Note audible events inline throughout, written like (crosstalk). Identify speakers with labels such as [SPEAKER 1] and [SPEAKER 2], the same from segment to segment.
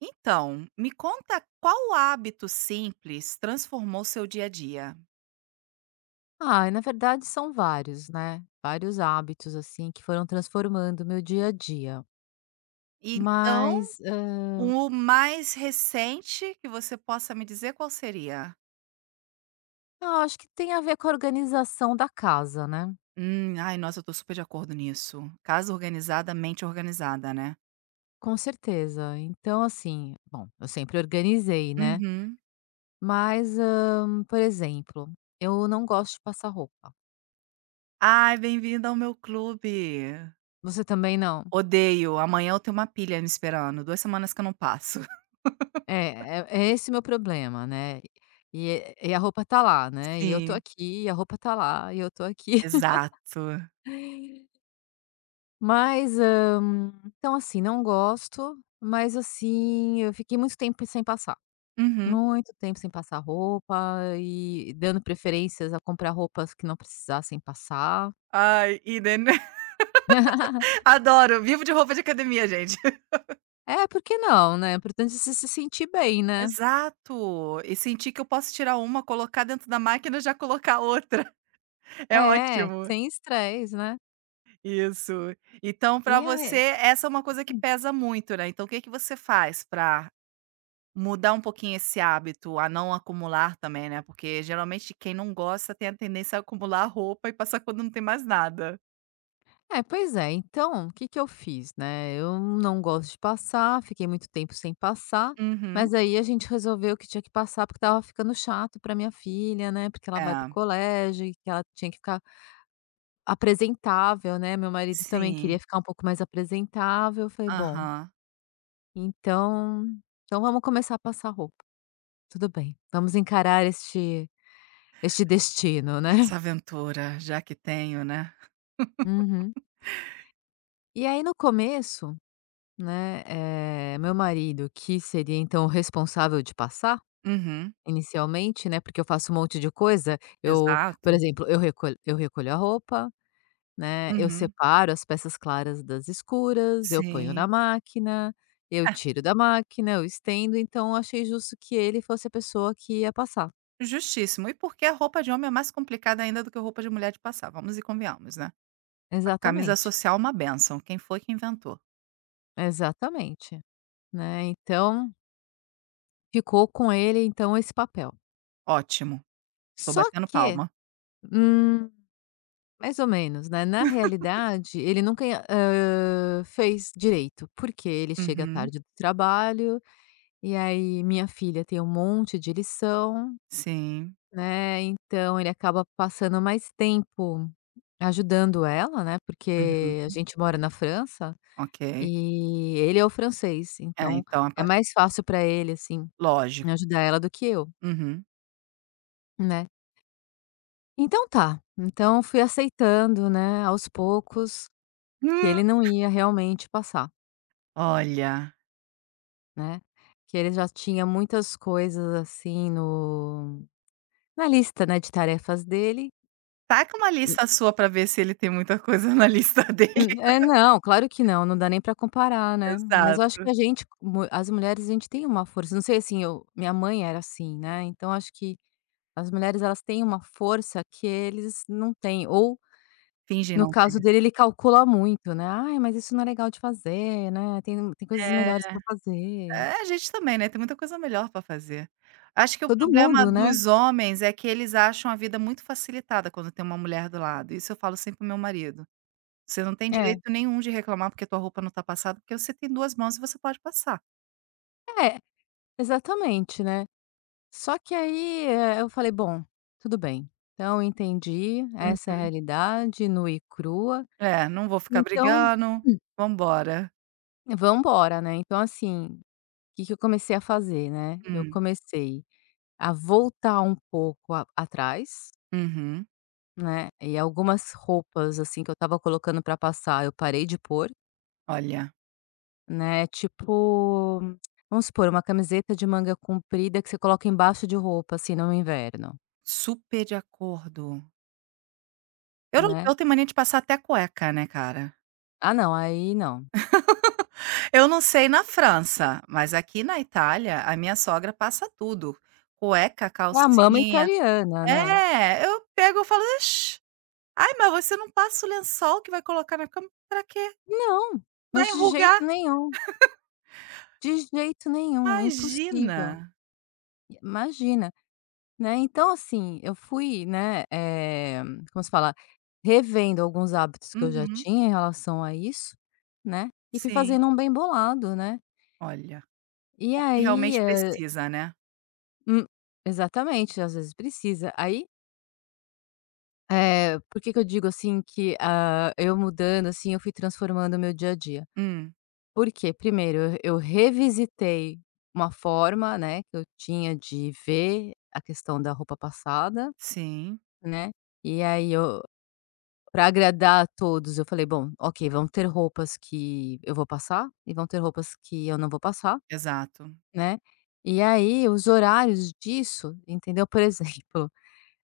[SPEAKER 1] Então, me conta qual hábito simples transformou seu dia a dia?
[SPEAKER 2] Ah, e na verdade são vários, né, vários hábitos, assim, que foram transformando o meu dia a dia.
[SPEAKER 1] Então,
[SPEAKER 2] Mas,
[SPEAKER 1] o mais recente que você possa me dizer qual seria?
[SPEAKER 2] eu acho que tem a ver com a organização da casa, né,
[SPEAKER 1] Ai, nossa, eu tô super de acordo nisso. Casa organizada, mente organizada, né?
[SPEAKER 2] com certeza. Então, assim, bom, eu sempre organizei, né,
[SPEAKER 1] Uhum.
[SPEAKER 2] mas, por exemplo, eu não gosto de passar roupa.
[SPEAKER 1] Ai, bem-vinda ao meu clube.
[SPEAKER 2] Você também não?
[SPEAKER 1] Odeio. Amanhã eu tenho uma pilha me esperando. 2 semanas que eu não passo. (laughs)
[SPEAKER 2] É é esse meu problema, né. E a roupa tá lá, né, e eu tô
[SPEAKER 1] Sim,
[SPEAKER 2] aqui, e a roupa tá lá, e eu tô aqui.
[SPEAKER 1] exato.
[SPEAKER 2] (laughs) Mas, então assim, não gosto, mas assim, eu fiquei muito tempo sem passar,
[SPEAKER 1] Uhum.
[SPEAKER 2] muito tempo sem passar roupa e dando preferências a comprar roupas que não precisassem passar.
[SPEAKER 1] Ai, Eden. (laughs)
[SPEAKER 2] (laughs)
[SPEAKER 1] Adoro. Vivo de roupa de academia, gente.
[SPEAKER 2] É, por que não, né, é importante é se sentir bem, né.
[SPEAKER 1] Exato. E sentir que eu posso tirar uma, colocar dentro da máquina, já colocar outra. (laughs) É
[SPEAKER 2] É,
[SPEAKER 1] ótimo.
[SPEAKER 2] sem estresse, né.
[SPEAKER 1] Isso. Então para
[SPEAKER 2] E
[SPEAKER 1] você,
[SPEAKER 2] é
[SPEAKER 1] essa é uma coisa que pesa muito, né. Então o que que você faz para mudar um pouquinho esse hábito a não acumular também, né, porque geralmente quem não gosta tem a tendência a acumular roupa e passar quando não tem mais nada.
[SPEAKER 2] É, pois é. Então, o que que eu fiz, né, eu não gosto de passar, fiquei muito tempo sem passar,
[SPEAKER 1] Uhum.
[SPEAKER 2] mas aí a gente resolveu que tinha que passar, porque estava ficando chato para minha filha, né, porque ela vai para o
[SPEAKER 1] É.
[SPEAKER 2] colégio e que ela tinha que ficar apresentável, né, meu marido também queria
[SPEAKER 1] Sim.
[SPEAKER 2] ficar um pouco mais apresentável, eu falei: "Bom,
[SPEAKER 1] Aham.
[SPEAKER 2] então vamos começar a passar roupa. Tudo bem, vamos encarar este destino, né".
[SPEAKER 1] Essa
[SPEAKER 2] (laughs)
[SPEAKER 1] aventura, já que tenho, né.
[SPEAKER 2] Uhum. E aí no começo, né, meu marido, que seria então o responsável de passar,
[SPEAKER 1] Uhum.
[SPEAKER 2] inicialmente, né, porque eu faço um monte de coisa, eu, por
[SPEAKER 1] Exato.
[SPEAKER 2] exemplo, eu recolho a roupa, né, eu
[SPEAKER 1] Uhum.
[SPEAKER 2] separo as peças claras das escuras, eu ponho
[SPEAKER 1] Sim.
[SPEAKER 2] na máquina, eu
[SPEAKER 1] (laughs)
[SPEAKER 2] tiro da máquina, eu estendo, então eu achei justo que ele fosse a pessoa que ia passar.
[SPEAKER 1] Justíssimo. E porque a roupa de homem é mais complicada ainda do que a roupa de mulher de passar, vamos e convenhamos, né. A camisa
[SPEAKER 2] Exatamente,
[SPEAKER 1] social é uma benção. Quem foi que inventou.
[SPEAKER 2] exatamente, né, então ficou com ele então esse papel.
[SPEAKER 1] Ótimo, tô
[SPEAKER 2] Só
[SPEAKER 1] batendo
[SPEAKER 2] que,
[SPEAKER 1] palma.
[SPEAKER 2] hum mais ou menos, né. Na realidade, ele nunca, fez direito, porque ele chega
[SPEAKER 1] Uhum,
[SPEAKER 2] tarde do trabalho, e aí minha filha tem um monte de lição,
[SPEAKER 1] sim,
[SPEAKER 2] né, então ele acaba passando mais tempo ajudando ela, né, porque a
[SPEAKER 1] uhum,
[SPEAKER 2] gente mora na França,
[SPEAKER 1] ok.
[SPEAKER 2] e ele é o francês,
[SPEAKER 1] É,
[SPEAKER 2] então
[SPEAKER 1] então a
[SPEAKER 2] é
[SPEAKER 1] parte
[SPEAKER 2] mais fácil para ele, assim,
[SPEAKER 1] lógico.
[SPEAKER 2] ajudar ela do que eu,
[SPEAKER 1] Uhum.
[SPEAKER 2] né. Então tá, então fui aceitando, né, aos poucos, que
[SPEAKER 1] Hum,
[SPEAKER 2] ele não ia realmente passar.
[SPEAKER 1] Olha,
[SPEAKER 2] Né, que ele já tinha muitas coisas, assim, no na lista, né, de tarefas dele
[SPEAKER 1] taca uma
[SPEAKER 2] e
[SPEAKER 1] lista sua pra ver se ele tem muita coisa (laughs) na lista dele.
[SPEAKER 2] É,
[SPEAKER 1] (laughs)
[SPEAKER 2] não, claro que não, não dá nem para comparar, né, mas eu acho
[SPEAKER 1] Exato,
[SPEAKER 2] que a gente mu as mulheres, a gente tem uma força, não sei, assim, eu minha mãe era assim, né, então acho que as mulheres, elas têm uma força que eles não têm, ou
[SPEAKER 1] finge
[SPEAKER 2] no
[SPEAKER 1] não
[SPEAKER 2] caso
[SPEAKER 1] ter.
[SPEAKER 2] dele, ele calcula muito, né, "Ai, mas isso não é legal de fazer, né, tem coisas
[SPEAKER 1] É.
[SPEAKER 2] melhores para fazer".
[SPEAKER 1] É, a gente também, né, tem muita coisa melhor pra fazer. Acho que o
[SPEAKER 2] Todo
[SPEAKER 1] problema
[SPEAKER 2] mundo, né.
[SPEAKER 1] dos homens é que eles acham a vida muito facilitada quando tem uma mulher do lado, isso eu falo sempre pro meu marido: "Você não tem
[SPEAKER 2] É,
[SPEAKER 1] direito nenhum de reclamar porque tua roupa não tá passada, porque você tem duas mãos e você pode passar".
[SPEAKER 2] é, exatamente, né. Só que aí, eu falei: "Bom, tudo bem, então entendi, essa
[SPEAKER 1] Hum.
[SPEAKER 2] é a realidade nua e crua,
[SPEAKER 1] É, não vou ficar
[SPEAKER 2] então
[SPEAKER 1] brigando.
[SPEAKER 2] hum,
[SPEAKER 1] Vambora.
[SPEAKER 2] vamos embora, né". Então assim, o que que eu comecei a fazer, né, eu
[SPEAKER 1] Hum,
[SPEAKER 2] comecei a voltar um pouco a atrás,
[SPEAKER 1] uhum.
[SPEAKER 2] né, e algumas roupas, assim, que eu estava colocando pra passar, eu parei de pôr,
[SPEAKER 1] Olha,
[SPEAKER 2] né, tipo, vamos supor, uma camiseta de manga comprida que você coloca embaixo de roupa, assim, no inverno,
[SPEAKER 1] super de acordo.
[SPEAKER 2] né.
[SPEAKER 1] Europeu tem mania de passar até cueca, né, cara?
[SPEAKER 2] Ah não, aí não.
[SPEAKER 1] Eu não sei na França, mas aqui na Itália, a minha sogra passa tudo. Cueca,
[SPEAKER 2] É a mama
[SPEAKER 1] calcinha.
[SPEAKER 2] italiana, né.
[SPEAKER 1] É, eu pego, e falo: "Ixi, ai, mas você não passa o lençol que vai colocar na cama, pra quê?
[SPEAKER 2] Não,
[SPEAKER 1] Vai
[SPEAKER 2] mas
[SPEAKER 1] enrugar?
[SPEAKER 2] de jeito nenhum,
[SPEAKER 1] Imagina".
[SPEAKER 2] impossível. Imagina, né. Então assim, eu fui, né, como se fala, revendo alguns hábitos que eu já
[SPEAKER 1] Uhum,
[SPEAKER 2] tinha em relação a isso, né, e fui
[SPEAKER 1] sim.
[SPEAKER 2] fazendo um bem bolado, né.
[SPEAKER 1] Olha,
[SPEAKER 2] E
[SPEAKER 1] o que
[SPEAKER 2] aí,
[SPEAKER 1] realmente
[SPEAKER 2] hã
[SPEAKER 1] precisa, né.
[SPEAKER 2] hum, exatamente, às vezes precisa. Aí, por que que eu digo assim que, ah, eu mudando, assim, eu fui transformando o meu dia a dia?
[SPEAKER 1] Hum,
[SPEAKER 2] Porque primeiro eu revisitei uma forma, né, que eu tinha de ver a questão da roupa passada,
[SPEAKER 1] sim,
[SPEAKER 2] né, e aí eu para agradar a todos eu falei: "Bom, ok, vão ter roupas que eu vou passar e vão ter roupas que eu não vou passar",
[SPEAKER 1] exato.
[SPEAKER 2] né. E aí os horários disso, entendeu? Por (laughs) exemplo,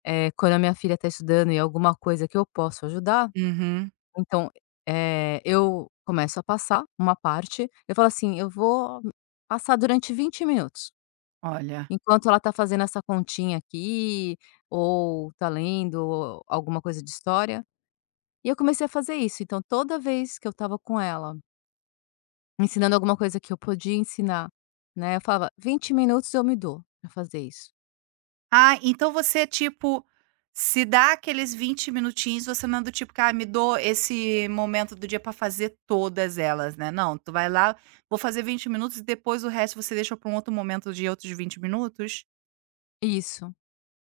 [SPEAKER 2] quando a minha filha está estudando e alguma coisa que eu posso ajudar.
[SPEAKER 1] Uhum,
[SPEAKER 2] Então, eu começo a passar uma parte, eu falo assim: "Eu vou passar durante 20 minutos,
[SPEAKER 1] olha.
[SPEAKER 2] enquanto ela tá fazendo essa continha aqui, ou tá lendo alguma coisa de história". E eu comecei a fazer isso, então toda vez que eu estava com ela, ensinando alguma coisa que eu podia ensinar, né, eu falava: 20 minutos eu me dou pra fazer isso".
[SPEAKER 1] Ah, então você, tipo, se dá aqueles 20 minutinhos, você não é do tipo que: "Ah, me dou esse momento do dia pra fazer todas elas", né. Não, tu vai lá, vou fazer 20 minutos e depois o resto você deixa pra um outro momento de outros 20 minutos?
[SPEAKER 2] Isso,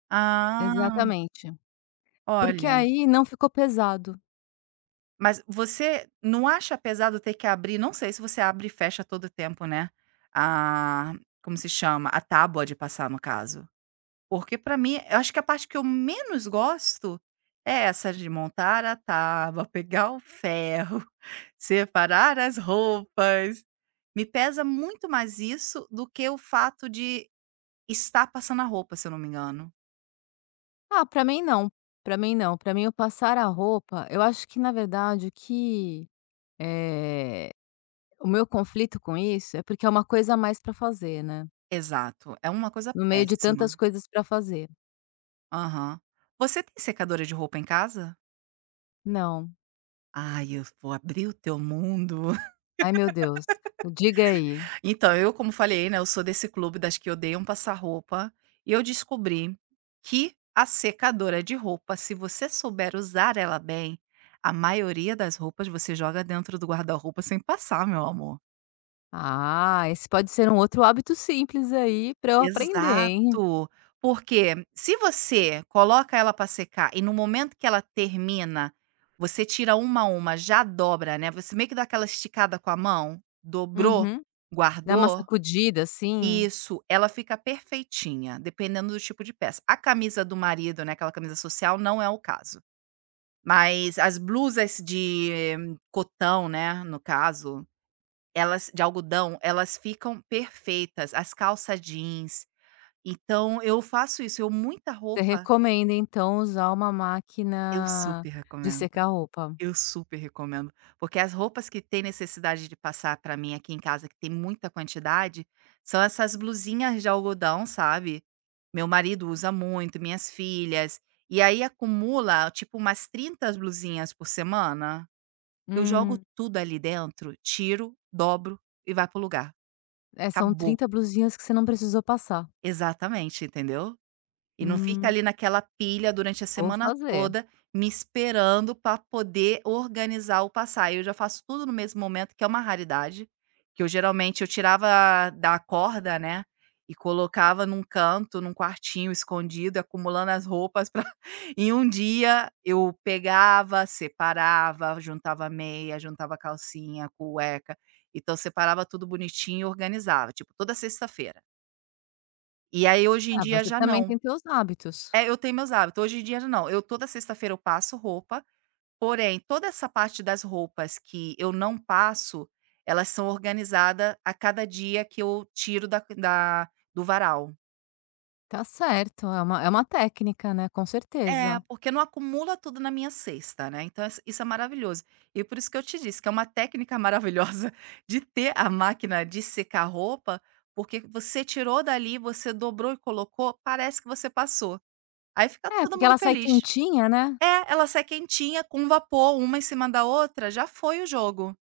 [SPEAKER 1] Ah,
[SPEAKER 2] exatamente. Porque
[SPEAKER 1] olha,
[SPEAKER 2] aí não ficou pesado.
[SPEAKER 1] mas você não acha pesado ter que abrir não sei se você abre e fecha a todo o tempo, né, a como se chama? A tábua de passar, no caso. Porque pra mim eu acho que a parte que eu menos gosto é essa de montar a tábua, pegar o ferro, (laughs) separar as roupas. Me pesa muito mais isso do que o fato de estar passando a roupa, se eu não me engano.
[SPEAKER 2] Ah, pra mim não, pra mim não. Pra mim eu passar a roupa, eu acho que na verdade o que, eh, o meu conflito com isso é porque é uma coisa a mais pra fazer, né,
[SPEAKER 1] Exato, é uma coisa
[SPEAKER 2] no meio de tantas
[SPEAKER 1] péssima.
[SPEAKER 2] coisas pra fazer.
[SPEAKER 1] Aham. Você tem secadora de roupa em casa?
[SPEAKER 2] Não.
[SPEAKER 1] Ai, eu vou abrir o teu mundo.
[SPEAKER 2] Ai meu Deus, diga aí.
[SPEAKER 1] Então, eu como falei, né, eu sou desse clube das que odeiam passar roupa, e eu descobri que a secadora de roupa, se você souber usar ela bem, a maioria das roupas você joga dentro do guarda-roupa sem passar, meu amor.
[SPEAKER 2] Ah, esse pode ser um outro hábito simples aí pra eu aprender, hein.
[SPEAKER 1] Exato. Porque se você coloca ela para secar e no momento que ela termina, você tira uma a uma, já dobra, né, você meio que dá aquela esticada com a mão, dobrou,
[SPEAKER 2] Uhum. Dar uma
[SPEAKER 1] guardou.
[SPEAKER 2] sacudida assim.
[SPEAKER 1] Isso, ela fica perfeitinha, dependendo do tipo de peça. A camisa do marido, né, aquela camisa social, não é o caso. Mas as blusas de cotão, né, no caso, elas de algodão, elas ficam perfeitas, as calça jeans. Então eu faço isso, eu muita
[SPEAKER 2] Você
[SPEAKER 1] roupa
[SPEAKER 2] recomenda então usar uma
[SPEAKER 1] eu
[SPEAKER 2] máquina
[SPEAKER 1] super
[SPEAKER 2] de
[SPEAKER 1] recomendo.
[SPEAKER 2] secar roupa.
[SPEAKER 1] Eu super recomendo, porque as roupas que tem necessidade de passar pra mim aqui em casa, que tem muita quantidade, são essas blusinhas de algodão, sabe. Meu marido usa muito, minhas filhas, e aí acumula, tipo, umas 30 blusinhas por semana. Eu jogo
[SPEAKER 2] Hum,
[SPEAKER 1] tudo ali dentro, tiro, dobro e vai pro lugar.
[SPEAKER 2] é, são
[SPEAKER 1] Acabou.
[SPEAKER 2] 30 blusinhas que você não precisou passar.
[SPEAKER 1] Exatamente, entendeu? E não fica
[SPEAKER 2] Hum,
[SPEAKER 1] ali naquela pilha durante a
[SPEAKER 2] vou
[SPEAKER 1] semana
[SPEAKER 2] fazer.
[SPEAKER 1] toda, me esperando para poder organizar o passar. Eu já faço tudo no mesmo momento, que é uma raridade, que eu geralmente eu tirava da corda, né, e colocava num canto, num quartinho escondido, acumulando as roupas pra (laughs) em um dia eu pegava, separava, juntava meia, juntava calcinha, cueca, então separava tudo bonitinho e organizava, tipo, toda sexta-feira. E aí hoje em
[SPEAKER 2] Ah,
[SPEAKER 1] dia
[SPEAKER 2] você
[SPEAKER 1] já
[SPEAKER 2] também
[SPEAKER 1] não.
[SPEAKER 2] tem seus hábitos.
[SPEAKER 1] É, eu tenho meus hábitos. Hoje em dia não, eu toda sexta-feira eu passo roupa, porém toda essa parte das roupas que eu não passo, elas são organizadas a cada dia que eu tiro da da do varal.
[SPEAKER 2] Tá certo, é uma técnica, né, com
[SPEAKER 1] É,
[SPEAKER 2] certeza.
[SPEAKER 1] porque não acumula tudo na minha cesta, né, então isso é maravilhoso. E por isso que eu te disse que é uma técnica maravilhosa (laughs) de ter a máquina de secar roupa, porque você tirou dali, você dobrou e colocou, parece que você passou. Aí fica
[SPEAKER 2] É,
[SPEAKER 1] todo
[SPEAKER 2] porque
[SPEAKER 1] mundo
[SPEAKER 2] ela sai
[SPEAKER 1] feliz.
[SPEAKER 2] quentinha, né.
[SPEAKER 1] É, ela sai quentinha com um vapor, uma em cima da outra, já foi o jogo.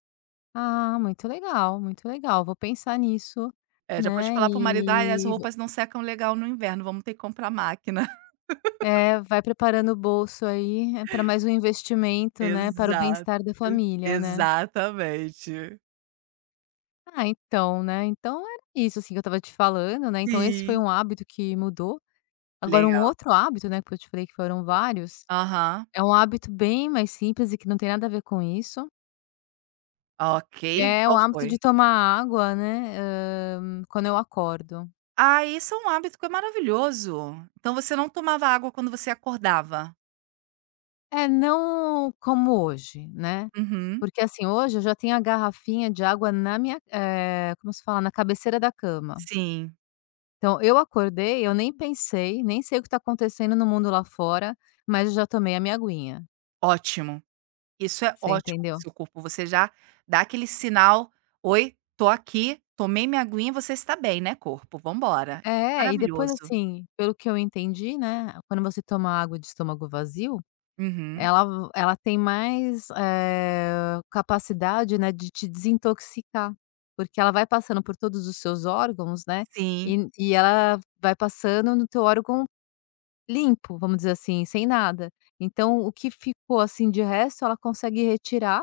[SPEAKER 2] Ah, muito legal, vou pensar nisso,
[SPEAKER 1] É. Já pode
[SPEAKER 2] né,
[SPEAKER 1] falar para o marido: "Ai, as
[SPEAKER 2] e vo
[SPEAKER 1] roupas não secam legal no inverno, vamos ter que comprar máquina". (laughs)
[SPEAKER 2] é, vai preparando o bolso aí, para mais um investimento, né, para o
[SPEAKER 1] Exato,
[SPEAKER 2] bem-estar da família, né.
[SPEAKER 1] exatamente.
[SPEAKER 2] Ah, então, né, então era isso, assim, que eu estava te falando, né, então esse foi
[SPEAKER 1] Sim,
[SPEAKER 2] um hábito que mudou. Agora um
[SPEAKER 1] legal.
[SPEAKER 2] outro hábito, né, que eu te falei que foram vários.
[SPEAKER 1] Aham.
[SPEAKER 2] É um hábito bem mais simples e que não tem nada a ver com isso,
[SPEAKER 1] Ok,
[SPEAKER 2] que é o
[SPEAKER 1] qual
[SPEAKER 2] hábito
[SPEAKER 1] foi?
[SPEAKER 2] de tomar água, né, quando eu acordo.
[SPEAKER 1] Ah, isso é um hábito que é maravilhoso. Então você não tomava água quando você acordava?
[SPEAKER 2] É, não como hoje, né,
[SPEAKER 1] Uhum.
[SPEAKER 2] porque, assim, hoje eu já tenho a garrafinha de água na minha como se fala? Na cabeceira da cama.
[SPEAKER 1] Sim,
[SPEAKER 2] Então eu acordei, eu nem pensei, nem sei o que está acontecendo no mundo lá fora, mas eu já tomei a minha aguinha,
[SPEAKER 1] ótimo. Isso é
[SPEAKER 2] você
[SPEAKER 1] ótimo para o
[SPEAKER 2] entendeu?
[SPEAKER 1] seu corpo, você já dá aquele sinal: "Oi, tô aqui, tomei minha aguinha, você está bem, né, corpo? Vambora. Isso é
[SPEAKER 2] É, e depois,
[SPEAKER 1] maravilhoso.
[SPEAKER 2] assim, pelo que eu entendi, né, quando você toma água de estômago vazio
[SPEAKER 1] Uhum.
[SPEAKER 2] ela ela tem mais, capacidade, né, de te desintoxicar, porque ela vai passando por todos os seus órgãos, né,
[SPEAKER 1] Sim.
[SPEAKER 2] e ela vai passando no teu órgão limpo, vamos dizer assim, sem nada. Então o que ficou, assim, de resto, ela consegue retirar,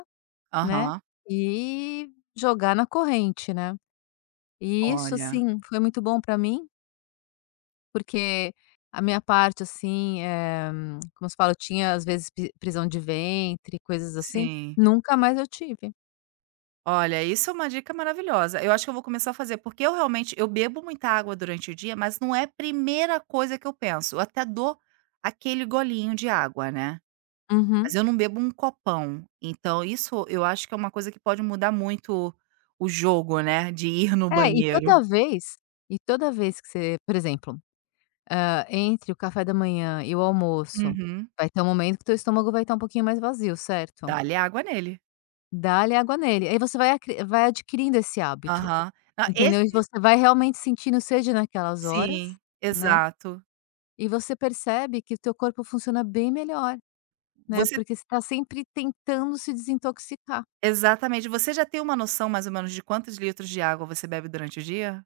[SPEAKER 2] né,
[SPEAKER 1] Aham.
[SPEAKER 2] e jogar na corrente, né. E isso,
[SPEAKER 1] Olha,
[SPEAKER 2] assim, foi muito bom para mim porque a minha parte, assim, como se fala, eu tinha às vezes pi prisão de ventre, coisas assim,
[SPEAKER 1] sim.
[SPEAKER 2] nunca mais eu tive.
[SPEAKER 1] Olha, isso é uma dica maravilhosa. Eu acho que eu vou começar a fazer, porque eu realmente eu bebo muita água durante o dia, mas não é a primeira coisa que eu penso, eu até dou aquele golinho de água, né. Mas
[SPEAKER 2] Uhum.
[SPEAKER 1] eu não bebo um copão, então isso eu acho que é uma coisa que pode mudar muito o jogo, né, de ir no
[SPEAKER 2] É, e
[SPEAKER 1] banheiro.
[SPEAKER 2] toda vez que você por exemplo, entre o café da manhã e o almoço,
[SPEAKER 1] Uhum.
[SPEAKER 2] vai ter um momento que teu estômago vai estar um pouquinho mais vazio, certo?
[SPEAKER 1] Dá-lhe água nele.
[SPEAKER 2] Dá-lhe água nele, aí você vai adquirindo esse hábito,
[SPEAKER 1] Aham. Ah,
[SPEAKER 2] entendeu? E
[SPEAKER 1] esse
[SPEAKER 2] você vai realmente sentindo sede naquelas horas,
[SPEAKER 1] sim,
[SPEAKER 2] né,
[SPEAKER 1] exato.
[SPEAKER 2] e você percebe que o teu corpo funciona bem melhor. Né,
[SPEAKER 1] Você
[SPEAKER 2] porque você tá sempre tentando se desintoxicar.
[SPEAKER 1] exatamente. Você já tem uma noção mais ou menos de quantos litros de água você bebe durante o dia?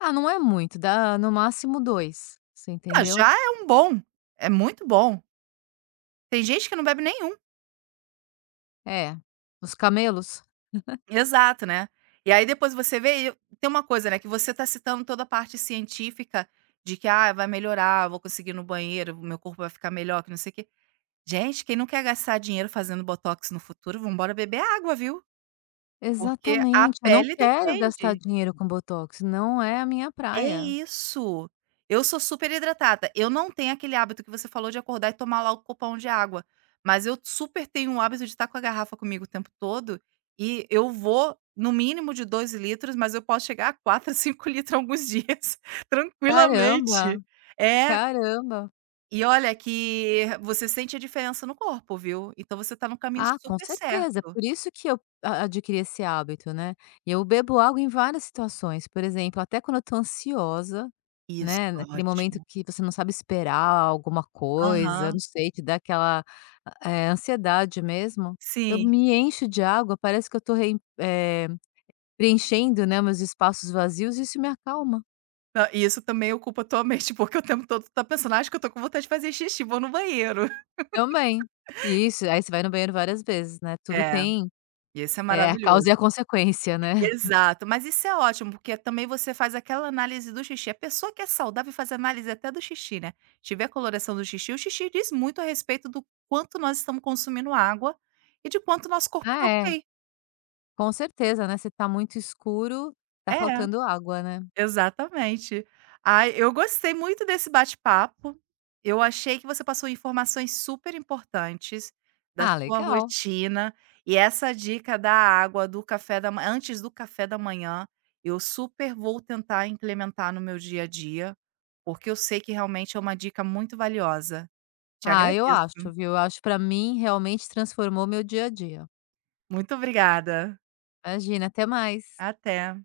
[SPEAKER 2] Ah, não é muito, dá no máximo 2 você
[SPEAKER 1] Ah,
[SPEAKER 2] entendeu?
[SPEAKER 1] já é um bom, é muito bom. Tem gente que não bebe nenhum.
[SPEAKER 2] É, os camelos?
[SPEAKER 1] Exato, né. E aí depois você vê e tem uma coisa, né, que você tá citando toda a parte científica de que: "Ah, vai melhorar, vou conseguir ir no banheiro, meu corpo vai ficar melhor, que não sei o quê". Gente, quem não quer gastar dinheiro fazendo botox no futuro, vamos embora beber água, viu. Porque a
[SPEAKER 2] Exatamente, eu não
[SPEAKER 1] pele
[SPEAKER 2] quero gastar
[SPEAKER 1] depende.
[SPEAKER 2] dinheiro com botox, não é a minha
[SPEAKER 1] É
[SPEAKER 2] praia.
[SPEAKER 1] isso. Eu sou super hidratada. Eu não tenho aquele hábito que você falou de acordar e tomar lá o copão de água, mas eu super tenho o hábito de estar com a garrafa comigo o tempo todo e eu vou no mínimo de 2 litros, mas eu posso chegar a 4, (laughs) 5 litros alguns dias, (laughs)
[SPEAKER 2] Caramba,
[SPEAKER 1] tranquilamente. É,
[SPEAKER 2] caramba.
[SPEAKER 1] e olha que você sente a diferença no corpo, viu. Então você está no caminho
[SPEAKER 2] Ah, com
[SPEAKER 1] super certo.
[SPEAKER 2] certeza, por isso que eu a adquiri esse hábito, né. E eu bebo água em várias situações, por exemplo, até quando eu tô ansiosa.
[SPEAKER 1] Isso,
[SPEAKER 2] Né, naquele momento
[SPEAKER 1] ótimo.
[SPEAKER 2] que você não sabe esperar alguma coisa, não
[SPEAKER 1] Aham,
[SPEAKER 2] sei, te dá aquela, ansiedade mesmo, eu
[SPEAKER 1] sim.
[SPEAKER 2] me encho de água, parece que eu tô preenchendo, né, meus espaços vazios e isso me acalma
[SPEAKER 1] Não, e isso também ocupa a tua mente, (laughs) porque o tempo todo tu tá pensando: "Ah, Acho que eu tô com vontade de fazer xixi, vou no banheiro".
[SPEAKER 2] também. Isso, aí você vai no banheiro várias vezes, né, tudo
[SPEAKER 1] É,
[SPEAKER 2] tem,
[SPEAKER 1] e isso é
[SPEAKER 2] a
[SPEAKER 1] maravilhoso.
[SPEAKER 2] causa e a consequência, né. (laughs)
[SPEAKER 1] Exato, mas isso é ótimo, porque também você faz aquela análise do xixi. A pessoa que é saudável faz análise até do xixi, né. Tiver a coloração do xixi, o xixi diz muito a respeito do quanto nós estamos consumindo água e de quanto nosso corpo tá
[SPEAKER 2] Ah, é,
[SPEAKER 1] ok.
[SPEAKER 2] com certeza, né, se tá muito escuro, tá
[SPEAKER 1] É.
[SPEAKER 2] faltando água, né.
[SPEAKER 1] Exatamente. Ai, eu gostei muito desse bate-papo. Eu achei que você passou informações super importantes da
[SPEAKER 2] Ah,
[SPEAKER 1] sua
[SPEAKER 2] legal.
[SPEAKER 1] rotina e essa dica da água, do café da ma antes do café da manhã, eu super vou tentar implementar no meu dia a dia, porque eu sei que realmente é uma dica muito valiosa. Te
[SPEAKER 2] Ah, eu acho,
[SPEAKER 1] agradeço.
[SPEAKER 2] viu, eu acho que pra mim realmente transformou meu dia a dia.
[SPEAKER 1] Muito obrigada.
[SPEAKER 2] Imagina, até mais.
[SPEAKER 1] Até.